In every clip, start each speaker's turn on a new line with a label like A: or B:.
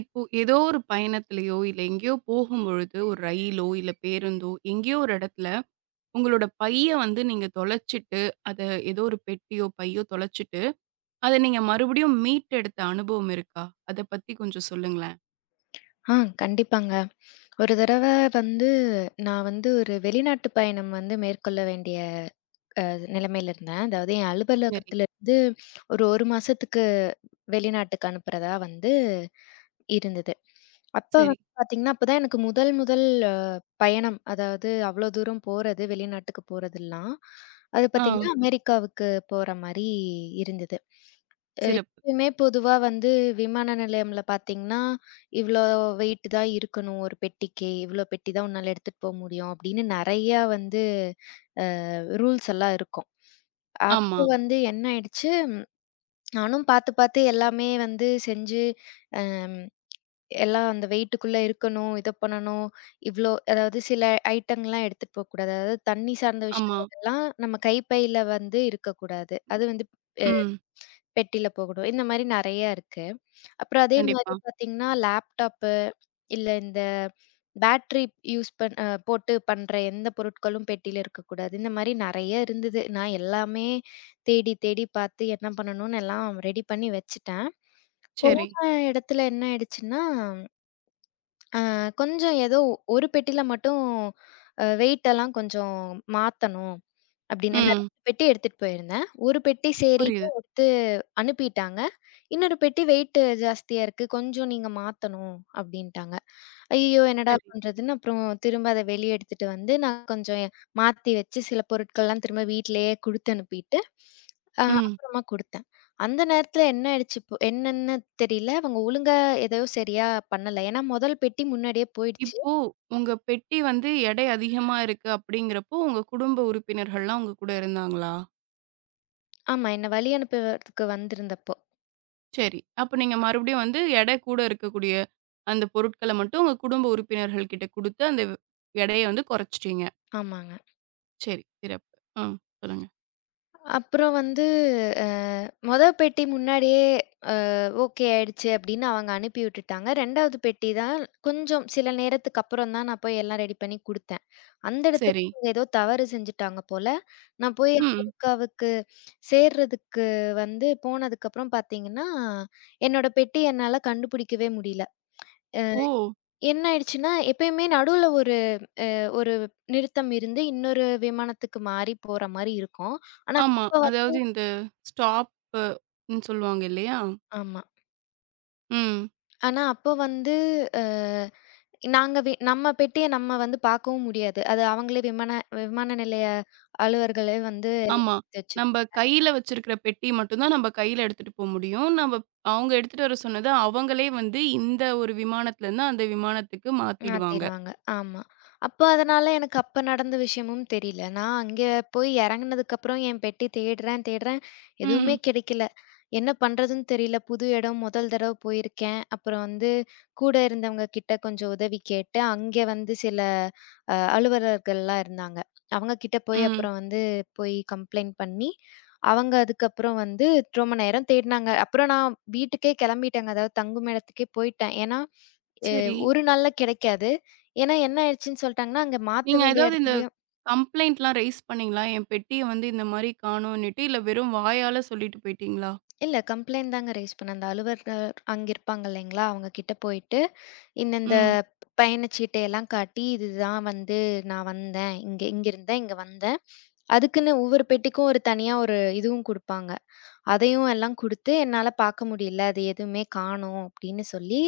A: இப்போ ஏதோ ஒரு பயணத்திலயோ, இல்ல எங்கேயோ போகும்பொழுது, ஒரு ரயிலோ, இல்ல பேருந்தோ, எங்கேயோ ஒரு இடத்துல உங்களோட பைய வந்து நீங்க தொலைச்சிட்டு, அத ஏதோ ஒரு பெட்டியோ, பையோ தொலைச்சிட்டு, அத நீங்க மறுபடியும் மீட்டெடுத்த அனுபவம் இருக்கா? அத பத்தி கொஞ்சம் சொல்லுங்களேன்.
B: ஆ கண்டிப்பாங்க. ஒரு தடவ வந்து நான் ஒரு வெளிநாட்டு பயணம் மேற்கொள்ள வேண்டிய அ நிலைமையில இருந்தேன். அதாவது என்
A: சரி,
B: அலுவலகத்திலருந்து ஒரு 1 மாசத்துக்கு வெளிநாட்டுக்கு அனுப்புறதா இருந்தது. அப்ப
A: சரி.
B: பார்த்தீங்கன்னா, அப்பதான் எனக்கு முதல் முதல் அ பயணம். அதாவது அவ்ளோ தூரம் போறது, வெளிநாட்டுக்கு போறதெல்லாம். அது
A: ஆ,
B: பார்த்தீங்கன்னா, அமெரிக்காவுக்கு போற மாரி இருந்தது.
A: சிறப்பு.
B: எப்பயுமே பொதுவா விமான நிலையம்ல பார்த்தீங்கன்னா, இவ்ளோ வெயிட் தான் இருக்கணும் ஒரு பெட்டிக்கு. இவ்ளோ பெட்டி தான் உன்னால எடுத்துட்டு போ முடியும் அப்படின்னு நெறையா ரூல்ஸ் எல்லாம் இருக்கும்.
A: ஆமா,
B: அப்போ என்ன ஆயிடுச்சு, நானும் பார்த்து பார்த்து எல்லாமே செஞ்சு, அம் எல்லாம் அந்த வெயிட்டுக்குள்ள இருக்கணும், இத பண்ணணும், இவ்ளோ அதாவது சில ஐட்டங்கள்லாம் எடுத்துட்டு போக்கூடாது. அதாவது தண்ணி சார்ந்த
A: ஆமா.
B: விஷயங்கள்லாம் நம்ம கைப்பையில இருக்கக்கூடாது. அது
A: ம்.
B: பெட்டியில போகணும். இந்த மாரி நெறைய இருக்கு. அப்புறம் அதே மாரி
A: கண்டிப்பா.
B: பார்த்தீங்கன்னா, லேப்டாப்பு இல்ல இந்த பேட்டரி யூஸ் பண் அ போட்டு பண்ற எந்த பொருட்களும் பெட்டியில இருக்கக்கூடாது. இந்த மாரி நெறைய இருந்தது. நான் எல்லாமே தேடி தேடி பார்த்து என்ன பண்ணணும்னு எல்லாம் ரெடி பண்ணி வச்சுட்டேன்.
A: சரி.
B: போன இடத்துல என்ன ஆயிடுச்சுன்னா, அ கொஞ்சம் ஏதோ ஒரு பெட்டியில மட்டும் வெயிட்டெல்லாம் கொஞ்சம் மாத்தணும். அப்படின்னு நான் 2
A: ம்.
B: பெட்டி எடுத்துட்டு போயிருந்தேன். ஒரு பெட்டி சரின்னு
A: புரியுது.
B: எடுத்து அனுப்பிட்டாங்க. இன்னொரு பெட்டி வெயிட் ஜாஸ்தியா இருக்கு. கொஞ்சம் நீங்க மாத்தணும் அப்படின்ட்டாங்க. ஐயய்யோ! என்னடா
A: சரி.
B: பண்றதுன்னு அப்புறம் திரும்ப அத வெளிய எடுத்துட்டு வந்து நான் கொஞ்சம் மாத்தி வச்சு சில பொருட்கள்லாம் திரும்ப வீட்லயே குடுத்து அனுப்பிட்டு,
A: ம்.
B: அப்புறமா குடுத்தேன். அந்த நேரத்துல என்ன ஆயிடுச்சு இப்போ என்னன்னு தெரியல. அவங்க ஒழுங்கா எதையோ சரியா பண்ணல. ஏன்னா முதல் பெட்டி முன்னாடியே போயிடுச்சு.
A: இப்போ உங்க பெட்டி வந்து எடை அதிகமா இருக்கு அப்படிங்கிறப்போ, உங்க குடும்ப உறுப்பினர்கள்லாம் உங்க கூட இருந்தாங்களா?
B: ஆமா, என்ன வழி அனுப்புறதுக்கு வந்திருந்தப்போ.
A: சரி. அப்ப நீங்க மறுபடியும் வந்து எடை கூட இருக்கக்கூடிய அந்த பொருட்கள மட்டும் உங்க குடும்ப உறுப்பினர்கள் கிட்ட குடுத்து, அந்த எடைய வந்து கொறச்சுட்டீங்க.
B: ஆமாங்க.
A: சரி, சிறப்பு. ம். சொல்லுங்க.
B: அப்புறம் அ மொத பெட்டி முன்னாடியே அ ஓகே ஆயிடுச்சு அப்படின்னு அவங்க அனுப்பி விட்டுட்டாங்க. 2வது பெட்டி தான் கொஞ்சம் சில நேரத்துக்கு அப்புறம் தான் நான் போய் எல்லாம் ரெடி பண்ணி குடுத்தேன். அந்த இடத்துல
A: சரி.
B: அவங்க ஏதோ தவறு செஞ்சுட்டாங்க போல. நான் போய்
A: ம்.
B: அமெரிக்காவுக்கு சேர்றதுக்கு போனதுக்கப்புறம் பார்த்தீங்கன்னா, என்னோட பெட்டி என்னால கண்டுபிடிக்கவே முடியல.
A: ஓ!
B: என்ன ஆயிடுச்சுன்னா, எப்பயுமே நடுவுல ஒரு ஒரு நிறுத்தம் இருந்து இன்னொரு விமானத்துக்கு மாறி போற மாரி இருக்கும். ஆனா
A: ஆமா.
B: அப்ப வந்
A: அதாவது இந்த ஸ்டாப்பு ன்னு சொல்லுவாங்க இல்லையா?
B: ஆமா.
A: ம்.
B: ஆனா, அப்போ அ நாங்க வி நம்ம பெட்டிய நம்ம பார்க்கவும் முடியாது. அது அவங்களே விமான விமான நிலைய அலுவலர்களே
A: ஆமா.
B: எல்லாமே எடுத்து
A: நம்ப கையில வச்சிருக்கிற பெட்டி மட்டும் தான் நம்ப கையில எடுத்துட்டு போ முடியும். நம்ப அவங்க எடுத்துட்டு வர சொன்னத அவங்களே வந்து இந்த ஒரு விமானத்துலருந்து அந்த விமானத்துக்கு மாத்திடுவாங்க.
B: மாத்திருவாங்க. ஆமா. அப்ப அதனால எனக்கு அப்ப நடந்த விஷயமும் தெரியல. நான் அங்க போய் இறங்குனதுக்கப்புறம் என் பெட்டி தேடுறேன், தேடுறேன். எதுவுமே
A: ம்.
B: கிடைக்கல. என்ன பண்றதுன்னு தெரியல. புது இடம் முதல் தடவ போயிருக்கேன். அப்புறம் கூட இருந்தவங்க கிட்ட கொஞ்சம் உதவி கேட்டு, அங்க சில அலுவலர்கள்லாம் இருந்தாங்க. அவங்க கிட்ட போய்
A: ம்.
B: அப்புறம் போய் கம்ப்ளைண்ட் பண்ணி, அவங்க அதுக்கப்புறம் ரொம்ப நேரம் தேடுனாங்க. அப்புறம் நான் வீட்டுக்கே கிளம்பிட்டேங்க. அதாவது தங்கும் இடத்துக்கே போயிட்டேன். ஏன்னா எ
A: சரி.
B: ஒரு நாள்ல கிடைக்காது. ஏன்னா என்ன ஆயிடுச்சுன்னு சொல்ட்டாங்கன்னா, அங்க மாத்த
A: நீங்க
B: வேண்டிய
A: ஏதாவது இந்த
B: இடத்துலயும்
A: கம்ப்ளைண்ட்லாம் ரைஸ் பண்ணீங்களா? என் பெட்டிய வந்து இந்த மாரி காணோன்னுட்டு, இல்ல வெறும் வாயால சொல்லிட்டு போயிட்டீங்களா?
B: இல்ல கம்ப்ளைண்ட் தாங்க ரைஸ் பண்ணேன். அந்த அலுவலர் அங்க இருப்பாங்க இல்லைங்களா? அவங்க கிட்ட போயிட்டு, இந்த இந்த
A: ம்.
B: பயணச்சீட்டை எல்லாம் காட்டி, இதுதான் நான் வந்தேன். இங்க இங்க இருந்தேன், இங்க வந்தேன். அதுக்குன்னு ஒவ்வொரு பெட்டிக்கும் ஒரு தனியா ஒரு இதுவும் குடுப்பாங்க. அதையும் எல்லாம் குடுத்து, என்னால பார்க்க முடியல. அது எதுவுமே காணோம் அப்படின்னு சொல்லி,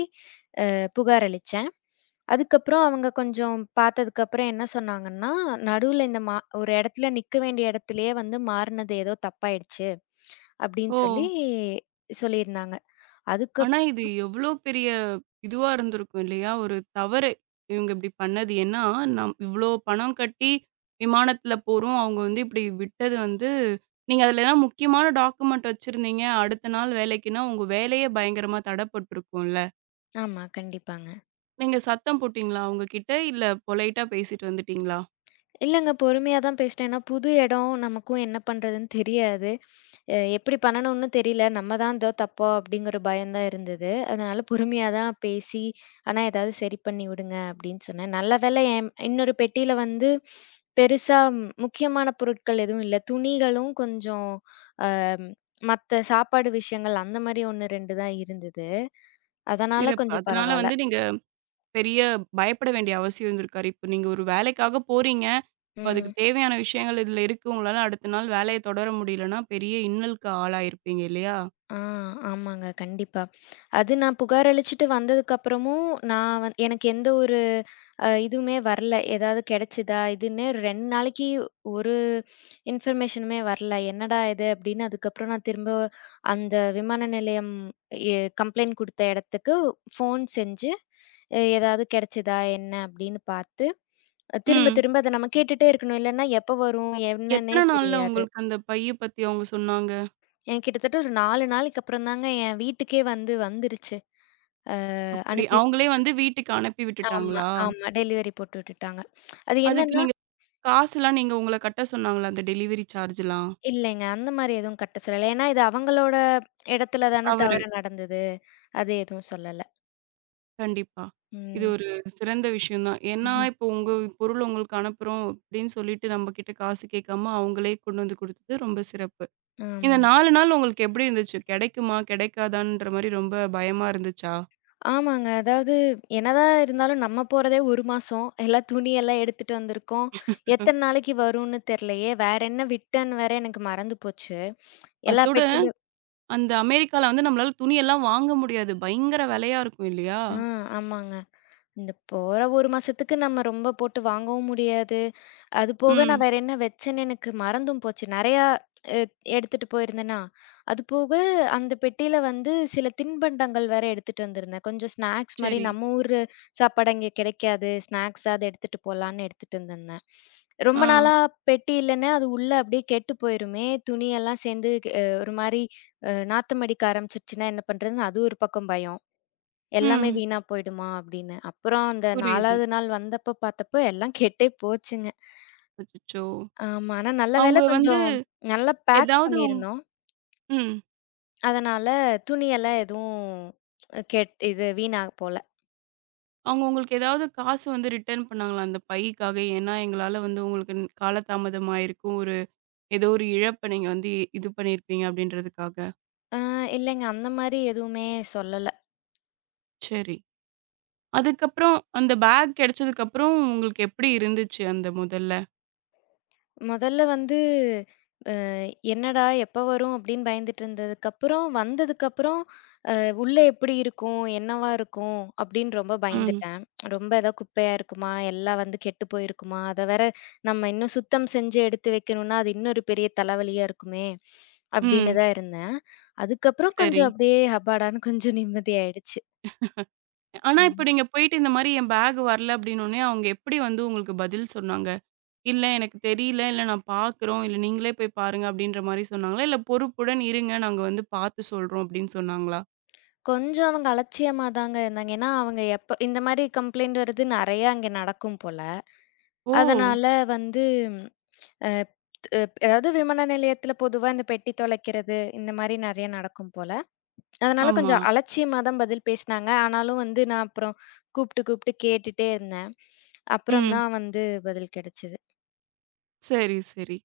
B: புகார் அளிச்சேன். அதுக்கப்புறம் அவங்க கொஞ்சம் பார்த்ததுக்கப்புறம் என்ன சொன்னாங்கன்னா, "நடுவுல இந்த மா ஒரு இடத்துல நிக்க வேண்டிய இடத்துலயே மாறுனது ஏதோ தப்பாயிடுச்சு." அப்படின்னு
A: ஓ!
B: சொல்லியிருந்தாங்க. அதுக்கப்
A: ஆனா இது எவ்ளோ பெரிய இதுவா இருந்திருக்கும் இல்லையா? ஒரு தவறு. இவங்க இப்டி பண்ணது. ஏன்னா, நம் இவ்ளோ பணம் கட்டி விமானத்தில போறோம். அவங்க வந்து இப்டி விட்டது வந்து நீங்க அதில ஏதாவது முக்கியமான டாக்குமெண்ட் வச்சிருந்தீங்க. அடுத்த நாள் வேலைக்குன்னா, உங்க வேலையே பயங்கரமா தடப்பட்டுருக்கும்ல.
B: ஆமா, கண்டிப்பாங்க.
A: நீங்க சத்தம் போட்டீங்களா அவங்க கிட்ட? இல்ல பொலைட்டா பேசிட்டு வந்துட்டீங்களா?
B: இல்லங்க பொறுமையா தான் பேசிட்டேன். ஏன்னா புது இடம், நமக்கும் என்ன பண்றதுன்னு தெரியாது. எப்படி பண்ணணும்னு தெரியல. நம்ம தான் ஏதோ தப்போ அப்படிங்கிற பயம் தான் இருந்தது. அதனால பொறுமையா தான் பேசி, "ஆனா ஏதாவது சரி பண்ணி விடுங்க" அப்படின்னு சொன்னேன். நல்ல வேளை என் இன்னொரு பெட்டியில பெருசா முக்கியமான பொருட்கள் எதுவும் இல்ல. துணிகளும் கொஞ்சம் அம் மத்த சாப்பாடு விஷயங்கள் அந்த மாரி 1, 2 தான் இருந்தது. அதனால
A: சிறப்பு.
B: கொஞ்சம்
A: அதனால
B: பரவால்ல.
A: வந்து நீங்க பெரிய பயப்பட வேண்டிய அவசியம் இருந்திருக்காது. இப்ப நீங்க ஒரு வேலைக்காக போறீங்க. இப்ப அதுக்கு
B: ம்.
A: தேவையான விஷயங்கள் இதுல இருக்கு. உங்களால அடுத்த நாள் வேலைய தொடர முடியலன்னா, பெரிய இன்னலுக்கு ஆளாயிருப்பீங்க இல்லையா?
B: ஆ, ஆமாங்க. கண்டிப்பா. அது நான் புகார் அளிச்சுட்டு வந்ததுக்கப்புறமும், நான் வந் எனக்கு எந்த ஒரு இதுவுமே வரல. ஏதாவது கிடைச்சதா? இதுன்னு 2 நாளைக்கு ஒரு இன்ஃபர்மேஷனுமே வரல. "என்னடா இது?" அப்படின்னு அதுக்கப்புறம் நான் திரும்ப அந்த விமான நிலையம் எ கம்ப்ளைண்ட் குடுத்த இடத்துக்கு ஃபோன் செஞ்சு, ஏதாவது கிடைச்சதா? என்ன?" அப்படின்னு பார்த்து, திரும்ப
A: ம்.
B: திரும்ப அத நம்ம கேட்டுட்டே இருக்கணும். இல்லன்னா எப்ப வரும்? என்னன்னே
A: எத்தன நாள்ல
B: தெரியாது.
A: உங்களுக்கு அந்த பைய பத்தி அவங்க சொன்னாங்க?
B: எனக்கு கிட்டத்தட்ட ஒரு 4 நாளைக்கு அப்புறம் தாங்க என் வீட்டுக்கே வந்து வந்துருச்சு. அ
A: அப்படி
B: அனுப்பி
A: அவங்களே வந்து வீட்டுக்கு அனுப்பி
B: ஆமா,
A: விட்டுட்டாங்களா?
B: ஆமா. டெலிவரி போட்டு விட்டுட்டாங்க. அது
A: அதுக்கு
B: என்னன்னா
A: நீங்க காசுலாம் நீங்க உங்கள கட்ட சொன்னாங்களா? அந்த டெலிவரி சார்ஜ்லாம்?
B: இல்லைங்க. அந்த மாரி எதுவும் கட்ட சொல்லல. ஏன்னா இது அவங்களோட இடத்துல தானே
A: தவறு.
B: தவறு நடந்தது. அது எதுவும் சொல்லல.
A: கண்டிப்பா. இது
B: ம்.
A: ஒரு சிறந்த விஷயம் தான். ஏன்னா, இப்போ உங்க பொருள் உங்களுக்கு அனுப்புறோம் அப்படின்னு சொல்லிட்டு நம்ம கிட்ட காசு கேட்காம அவங்களே கொண்டு வந்து குடுத்தது ரொம்ப சிறப்பு. இந்த
B: ஆமா.
A: 4 நாள் உங்களுக்கு எப்படி இருந்துச்சு? கிடைக்குமா? கிடைக்காதான்ற மாரி ரொம்ப பயமா இருந்துச்சா?
B: ஆமாங்க. அதாவது என்னதான் இருந்தாலும் நம்ம போறதே 1 மாசம். எல்லா துணியெல்லாம் எடுத்துட்டு வந்திருக்கோம். எத்தன நாளைக்கு வரும்னு தெரியலையே! வேற என்ன விட்டேன்னு வேற எனக்கு மறந்து போச்சு. எல்லா
A: அத்தோட
B: பெட்டியிலும்
A: அந்த அமெரிக்கால வந்து நம்மளால துணியெல்லாம் வாங்க முடியாது. பயங்கர விலையா இருக்கும் இல்லையா?
B: ஆ ஆமாங்க. இந்த போற 1 மாசத்துக்கு நம்ம ரொம்ப போட்டு வாங்கவும் முடியாது. அது போக நான்
A: ம்.
B: வேற என்ன வச்சேன்னு எனக்கு மறந்தும் போச்சு. நெறையா எ எடுத்துட்டு போயிருந்தேனா. அது போக அந்த பெட்டியில சில தின்பண்டங்கள் வேற எடுத்துட்டு வந்திருந்தேன். கொஞ்சம் ஸ்நாக்ஸ் மாரி
A: சரி.
B: நம்ம ஊரு சாப்பாடு அங்கே கிடைக்காது. ஸ்நாக்ஸா அத எடுத்துட்டு போலான்னு எடுத்துட்டு வந்திருந்தேன். ரொம்ப
A: ஆ.
B: நாளா பெட்டி இல்லன்னா, அது உள்ள அப்படியே கெட்டு போயிருமே! துணியெல்லாம் சேர்ந்து ஒரு மாரி நாத்தம் அடிக்க ஆரம்பிச்சுருச்சுன்னா என்ன பண்றதுன்னு அது ஒரு பக்கம் பயம். எல்லாமே
A: ம்.
B: வீணா போயிடுமா அப்படின்னு. அப்புறம் அந்த
A: புரியுது.
B: 4வது நாள் வந்தப்ப பார்த்தப்போ எல்லாம் கெட்டே போச்சுங்க.
A: அச்சச்சோ!
B: ஆமா. ஆனா நல்ல வேளை
A: அவங்க வந்து
B: கொஞ்சம் நல்லா பேக்
A: ஏதாவது
B: பண்ணியிருந்தோம்.
A: ம்.
B: அதனால துணியெல்லாம் எதுவும் கெட் இது வீணா போல.
A: அவங்க உங்களுக்கு ஏதாவது காசு வந்து ரிட்டர்ன் பண்ணாங்களா? அந்த பைக்காக? ஏன்னா எங்களால வந்து உங்களுக்கு காலதாமதம் ஆயிருக்கும். ஒரு ஏதோ ஒரு இழப்ப நீங்க வந்து இது பண்ணியிருப்பீங்க அப்படின்றதுக்காக.
B: ஆ இல்லைங்க அந்த மாரி எதுவுமே சொல்லல.
A: சரி. அதுக்கப்புறம் அந்த பேக் கிடைச்சதுக்கப்புறம் உங்களுக்கு எப்படி இருந்துச்சு அந்த முதல்ல?
B: முதல்ல "என்னடா எப்ப வரும்?" அப்படின்னு பயந்துட்டு இருந்ததுக்கப்புறம், வந்ததுக்கப்புறம் உள்ள எப்படி இருக்கும்? என்னவா இருக்கும்? அப்படின்னு ரொம்ப
A: ம்.
B: பயந்துட்டேன். ரொம்ப ஏதோ குப்பையா இருக்குமா? எல்லாம் கெட்டு போயிருக்குமா? அத வேற நம்ம இன்னும் சுத்தம் செஞ்சு எடுத்து வைக்கணும்னா, அது இன்னொரு பெரிய தலைவலியா இருக்குமே! அப்படின்னு
A: ம்.
B: தான் இருந்தேன். அதுக்கப்புறம்
A: சரி.
B: கொஞ்சம் அப்படியே ஹப்பாடான்னு கொஞ்சம் நிம்மதியாயிடுச்சு.
A: ஆனா இப்ப
B: ம்.
A: நீங்க போயிட்டு இந்த மாரி என் பேக் வரல அப்படின்னோனே, அவங்க எப்படி வந்து உங்களுக்கு பதில் சொன்னாங்க? இல்ல எனக்கு தெரியல, இல்ல நான் பார்க்குறோம், இல்ல நீங்களே போய் பாருங்க அப்படின்ற மாரி சொன்னாங்களா? இல்ல பொறுப்புடன் இருங்க, நாங்க வந்து பார்த்து சொல்றோம் அப்படின்னு சொன்னாங்களா?
B: கொஞ்சம் அவங்க அலட்சியமா தாங்க இருந்தாங்க. ஏன்னா, அவங்க எப்ப இந்த மாரி கம்ப்ளைண்ட் வருது நெறையா அங்க நடக்கும் போல.
A: ஓ!
B: அதனால வந்து அ த் அதாவது விமான நிலையத்தில பொதுவா இந்த பெட்டி தொலைக்கிறது, இந்த மாரி நெறைய நடக்கும் போல. அதனால
A: ஆமா.
B: கொஞ்சம் அலட்சியமா தான் பதில் பேசினாங்க. ஆனாலும் நான் அப்புறம் கூப்பிட்டு கேட்டுட்டே இருந்தேன். அப்புறம்
A: ம்.
B: தான் பதில் கிடைச்சது.
A: சரி, சரி.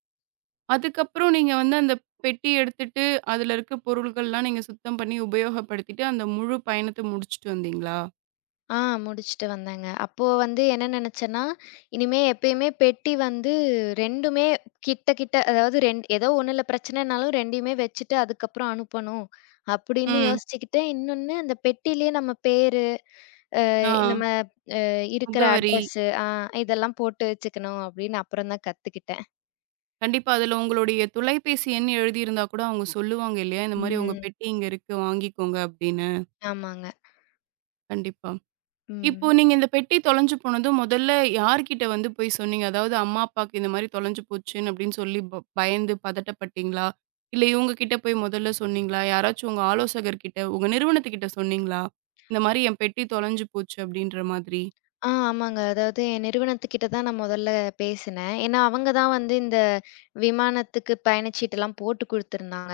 A: அதுக்கப்புறம் நீங்க வந்து அந்த பெட்டி எடுத்துட்டு, அதுல இருக்க பொருள்கள்லாம் நீங்க சுத்தம் பண்ணி உபயோகப்படுத்திட்டு, அந்த முழு பயணத்த முடிச்சுட்டு வந்தீங்களா?
B: ஆ முடிச்சுட்டு வந்தேங்க. அப்போ என்ன நெனச்சேன்னா, இனிமே எப்பயுமே பெட்டி 2மே கிட்ட, கிட்ட அதாவது 2 ஏதோ ஒண்ணுல பிரச்சனைனாலும் 2யுமே வச்சுட்டு அதுக்கப்புறம் அனுப்பணும். அப்படின்னு
A: ம்.
B: யோசிச்சுக்கிட்டு, இன்னொன்னு அந்த பெட்டிலயே நம்ம பேரு,
A: ஆ.
B: நம்ம அ இருக்கிற
A: முகவரி.
B: அட்ரஸ் ஆ இதெல்லாம் போட்டு வச்சுக்கணும் அப்படின்னு அப்புறம் தான் கத்துக்கிட்டேன்.
A: கண்டிப்பா அதுல உங்களுடைய தொலைபேசி எண் எழுதியிருந்தா கூட அவங்க சொல்லுவாங்க இல்லையா? இந்த மாரி உங்க
B: ம்.
A: பெட்டி இங்க இருக்கு வாங்கிக்கோங்க அப்படின்னு.
B: ஆமாங்க.
A: கண்டிப்பா. இப்போ
B: ம்.
A: நீங்க இந்த பெட்டி தொலைஞ்சு போனதும் முதல்ல யார்கிட்ட வந்து போய் சொன்னீங்க? அதாவது அம்மா, அப்பாக்கு இந்த மாரி தொலைஞ்சு போச்சுன்னு அப்படின்னு சொல்லி பயந்து பதட்டப்பட்டீங்களா? இல்ல இவங்க கிட்ட போய் முதல்ல சொன்னீங்களா? யாராச்சும் உங்க ஆலோசகர் கிட்ட, உங்க நிறுவனத்துக்கிட்ட சொன்னீங்களா? இந்த மாரி என் பெட்டி தொலைஞ்சு போச்சு அப்படின்ற மாதிரி.
B: ஆமாங்க. அதாவது என் நிறுவனத்துக்கிட்ட தான் நான் முதல்ல பேசினேன். ஏன்னா, அவங்க தான் இந்த விமானத்துக்கு பயணச்சீட்டுலாம் போட்டு குடுத்துருந்தாங்க.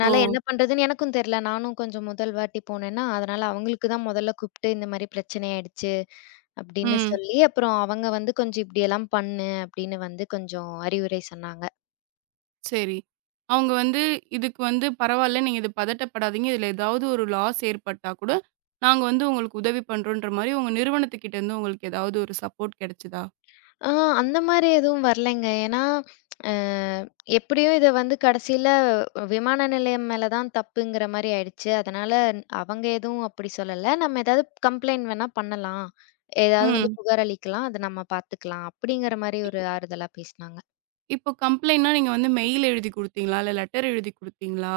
A: ஓ!
B: என்ன பண்றதுன்னு எனக்கும் தெரியல. நானும் கொஞ்சம் முதல் வாட்டி போனேன்னா, அதனால அவங்களுக்கு தான் முதல்ல கூப்ட்டு இந்த மாரி பிரச்சனை ஆயிடுச்சு அப்படின்னு
A: ம்.
B: சொல்லி, அப்புறம் அவங்க கொஞ்சம் இப்படியெல்லாம் பண்ணு அப்படின்னு கொஞ்சம் அறிவுரை சொன்னாங்க.
A: சரி. அவங்க வந்து இதுக்கு வந்து பரவால்ல. நீங்க இது பதட்டப்படாதீங்க. இதுல ஏதாவது ஒரு லாஸ் ஏற்பட்டா கூட, நாங்க வந்து உங்களுக்கு உதவி பண்றோன்ற மாரி உங்க நிறுவனத்துக்கிட்ட இருந்து உங்களுக்கு ஏதாவது ஒரு சப்போர்ட் கிடைச்சதா?
B: ஆ அந்த மாரி எதுவும் வரலைங்க. ஏன்னா, அ எப்படியும் இத கடைசியில விமான நிலையம் மேல தான் தப்புங்கிற மாரி ஆயிடுச்சு. அதனால அவங்க எதுவும் அப்படி சொல்லல. நம்ம ஏதாவது கம்ப்ளைண்ட் வேணா பண்ணலாம். ஏதாவது
A: ம்.
B: புகார் அளிக்கலாம். அத நம்ம பார்த்துக்கலாம். அப்படிங்கிற மாரி ஒரு ஆறுதலா பேசினாங்க.
A: இப்போ கம்ப்ளைண்ட்னா நீங்க வந்து மெயில் எழுதி குடுத்தீங்களா? இல்ல லெட்டர் எழுதி குடுத்தீங்களா?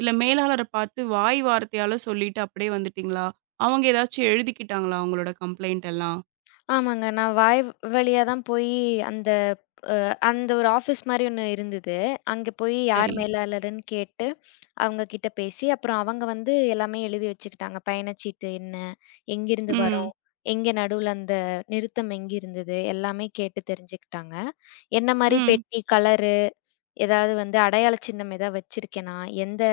A: இல்ல மேலாளர பார்த்து வாய் வார்த்தையால சொல்லிட்டு அப்படியே வந்துட்டீங்களா? அவங்க ஏதாச்சும் எழுதிக்கிட்டாங்களா? அவங்களோட கம்ப்ளைண்ட் எல்லாம்?
B: ஆமாங்க. நான் வாய் வழியா தான் போய் அந்த அந்த ஒரு ஆஃபீஸ் மாரி ஒண்ணு இருந்தது. அங்க போய் யார்
A: சரி.
B: மேலாளர்ன்னு கேட்டு, அவங்க கிட்ட பேசி, அப்புறம் அவங்க எல்லாமே எழுதி வச்சுக்கிட்டாங்க. பயணச்சீட்டு என்ன? எங்கிருந்து வரோம்?
A: ம்.
B: எங்க நடுவுல அந்த நிறுத்தம் எங்க இருந்தது? எல்லாமே கேட்டு தெரிஞ்சுக்கிட்டாங்க. என்ன மாரி
A: ம்.
B: பெட்டி, கலரு ஏதாவது அடையாள சின்னம் ஏதாவது வச்சிருக்கேனா? எந்த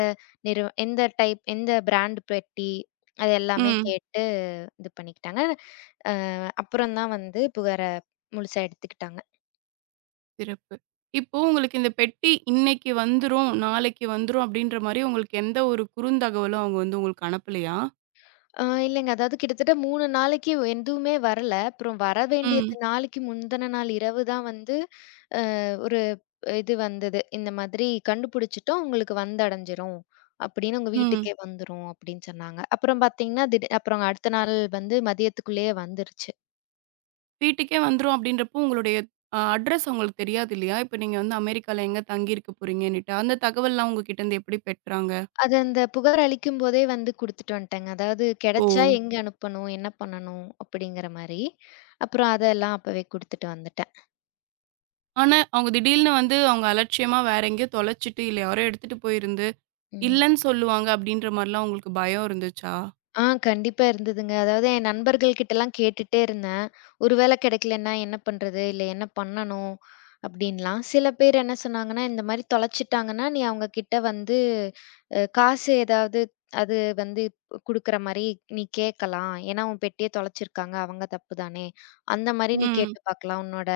B: எந்த டைப் எந்த பிராண்ட் பெட்டி? அது எல்லாமே
A: ம்.
B: கேட்டு இது பண்ணிக்கிட்டாங்க. அப்புறம் தான் புகார முழுசா எடுத்துக்கிட்டாங்க.
A: சிறப்பு. இப்போ உங்களுக்கு இந்த பெட்டி இன்னைக்கு வந்துரும், நாளைக்கு வந்துரும் அப்டின்ற மாரி உங்களுக்கு எந்த ஒரு குறுந்தகவலும் அவங்க வந்து உங்களுக்கு அனுப்பலையா?
B: இல்லங்க. அதாவது கிட்டத்தட்ட 3 நாளைக்கு எதுவுமே வரல. அப்புறம் வர வேண்டியது
A: ம்.
B: நாளைக்கு முந்தின நாள் இரவு தான் ஒரு இது வந்தது. இந்த மாதிரி கண்டுபிடிச்சுட்டோம். உங்களுக்கு வந்தடைஞ்சிரும். அப்படின்னு உங்க
A: ம்.
B: வீட்டுக்கே வந்துரும் அப்படின்னு சொன்னாங்க. அப்புறம் பார்த்தீங்கன்னா, அப்புறம் அடுத்த நாள் மதியத்துக்குள்ளேயே வந்துருச்சு.
A: வீட்டுக்கே வந்துரும் அப்டின்றப்போ உங்களுடைய அட்ரஸ் அவங்களுக்கு தெரியாது இல்லையா? இப்ப நீங்க வந்து அமெரிக்கால எங்க தங்கியிருக்க போறீங்கன்னுட்டு. அந்த தகவல்லாம் உங்க கிட்டேருந்து எப்படி பெற்றாங்க?
B: அது அந்த புகார் அளிக்கும்போதே குடுத்துட்டு வந்துட்டேங்க. அதாவது
A: ஓ!
B: கிடைச்சா எங்க அனுப்பணும்? என்ன பண்ணணும்? அப்படிங்கிற மாரி. அப்புறம் அதெல்லாம் அப்பவே குடுத்துட்டு வந்துட்டேன்.
A: ஆனா, அவங்க திடீல்னு வந்து அவங்க அலட்சியமா வேற எங்கேயோ தொலைச்சுட்டு, இல்ல யாரோ எடுத்துட்டு போயிருந்து,
B: ம்.
A: இல்லன்னு சொல்லுவாங்க அப்டின்ற மாரிலாம் உங்களுக்கு பயம் இருந்துச்சா?
B: கண்டிப்பா இருந்ததுங்க. அதாவது என் நண்பர்கள் கிட்டலாம் கேட்டுட்டே இருந்தேன். ஒரு வேள கிடைக்கலன்னா என்ன பண்றது? இல்ல என்ன பண்ணணும்? அப்படின்லாம். சில பேர் என்ன சொன்னாங்கன்னா, இந்த மாரி தொலைச்சுட்டாங்கன்னா, நீ அவங்க கிட்ட காசு ஏதாவது அது வந்து குடுக்குற மாரி நீ கேட்கலாம். ஏன்னா, உன் பெட்டிய தொலைச்சிருக்காங்க. அவங்க தப்பு தானே. அந்த மாரி நீ
A: ம்.
B: கேட்டு பார்க்கலாம். உன்னோட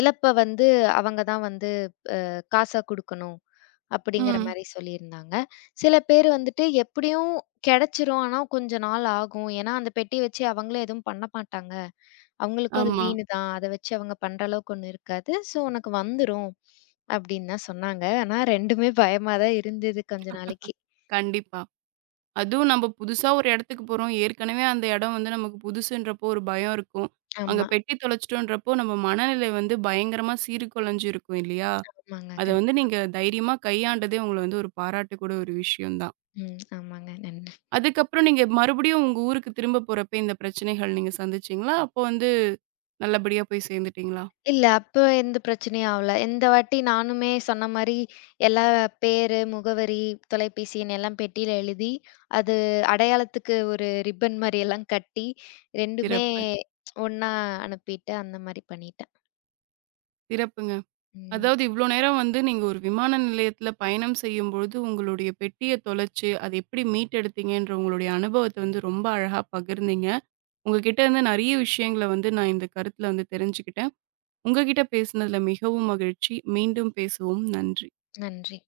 B: இழப்ப அவங்க தான் காசா குடுக்கணும். அப்படிங்கிற
A: ம்.
B: மாரி சொல்லியிருந்தாங்க. சில பேர் வந்துட்டு எப்படியும் கிடைச்சிரும். ஆனா கொஞ்சம் நாள் ஆகும். ஏன்னா, அந்த பெட்டி வச்சு அவங்களும் எதுவும் பண்ண மாட்டாங்க. அவங்களுக்கும் அது
A: ஆமா.
B: வீணு தான். அத வச்சு அவங்க பண்ற அளவுக்கு ஒண்ணும் இருக்காது. ஸோ உனக்கு வந்துரும் அப்படின்னு தான் சொன்னாங்க. ஆனா 2மே பயமா தான் இருந்தது கொஞ்ச நாளைக்கு.
A: கண்டிப்பா. அதுவும் நம்ம புதுசா ஒரு இடத்துக்கு போறோம். ஏற்கனவே அந்த இடம் வந்து நமக்கு புதுசுன்றப்போ ஒரு பயம் இருக்கும். அங்க
B: ஆமா,
A: பெட்டி தொலைச்சுட்டோன்றப்போ நம்ம மனநிலை வந்து பயங்கரமா சீர்குலைஞ்சு இருக்கும் இல்லையா?
B: ஆமாங்க.
A: அத வந்து நீங்க தைரியமா கையாண்டதே உங்கள வந்து ஒரு பாராட்டக்கூடிய ஒரு விஷயம் தான்.
B: ம். ஆமாங்க. நன்றி.
A: அதுக்கப்புறம் நீங்க மறுபடியும் உங்க ஊருக்கு திரும்ப போறப்ப இந்த பிரச்சனைகள் நீங்க சந்திச்சீங்களா? அப்போ வந்து நல்லபடியா போய் சேர்ந்துட்டீங்களா?
B: இல்ல. அப்ப எந்த பிரச்சனையும் ஆவல. இந்த வாட்டி நானுமே சொன்ன மாரி எல்லா பேரு, முகவரி, தொலைபேசி எண் எல்லாம் பெட்டியில எழுதி, அது அடையாளத்துக்கு ஒரு ரிப்பன் மாரி எல்லாம் கட்டி 2மே
A: சிறப்பு.
B: ஒண்ணா அனுப்பிட்டு அந்த மாரி பண்ணிட்டேன்.
A: சிறப்புங்க.
B: ம்.
A: அதாவது இவ்ளோ நேரம் வந்து நீங்க ஒரு விமான நிலையத்துல பயணம் செய்யும்பொழுது, உங்களுடைய பெட்டிய தொலைச்சு, அத எப்படி மீட்டெடுத்தீங்கன்ற உங்களுடைய அனுபவத்த வந்து ரொம்ப அழகா பகிர்ந்தீங்க. உங்ககிட்ட இருந்து நெறைய விஷயங்கள வந்து நான் இந்த கருத்துல வந்து தெரிஞ்சுக்கிட்டேன். உங்ககிட்ட பேசினதுல மிகவும் மகிழ்ச்சி. மீண்டும் பேசுவோம். நன்றி.
B: நன்றி.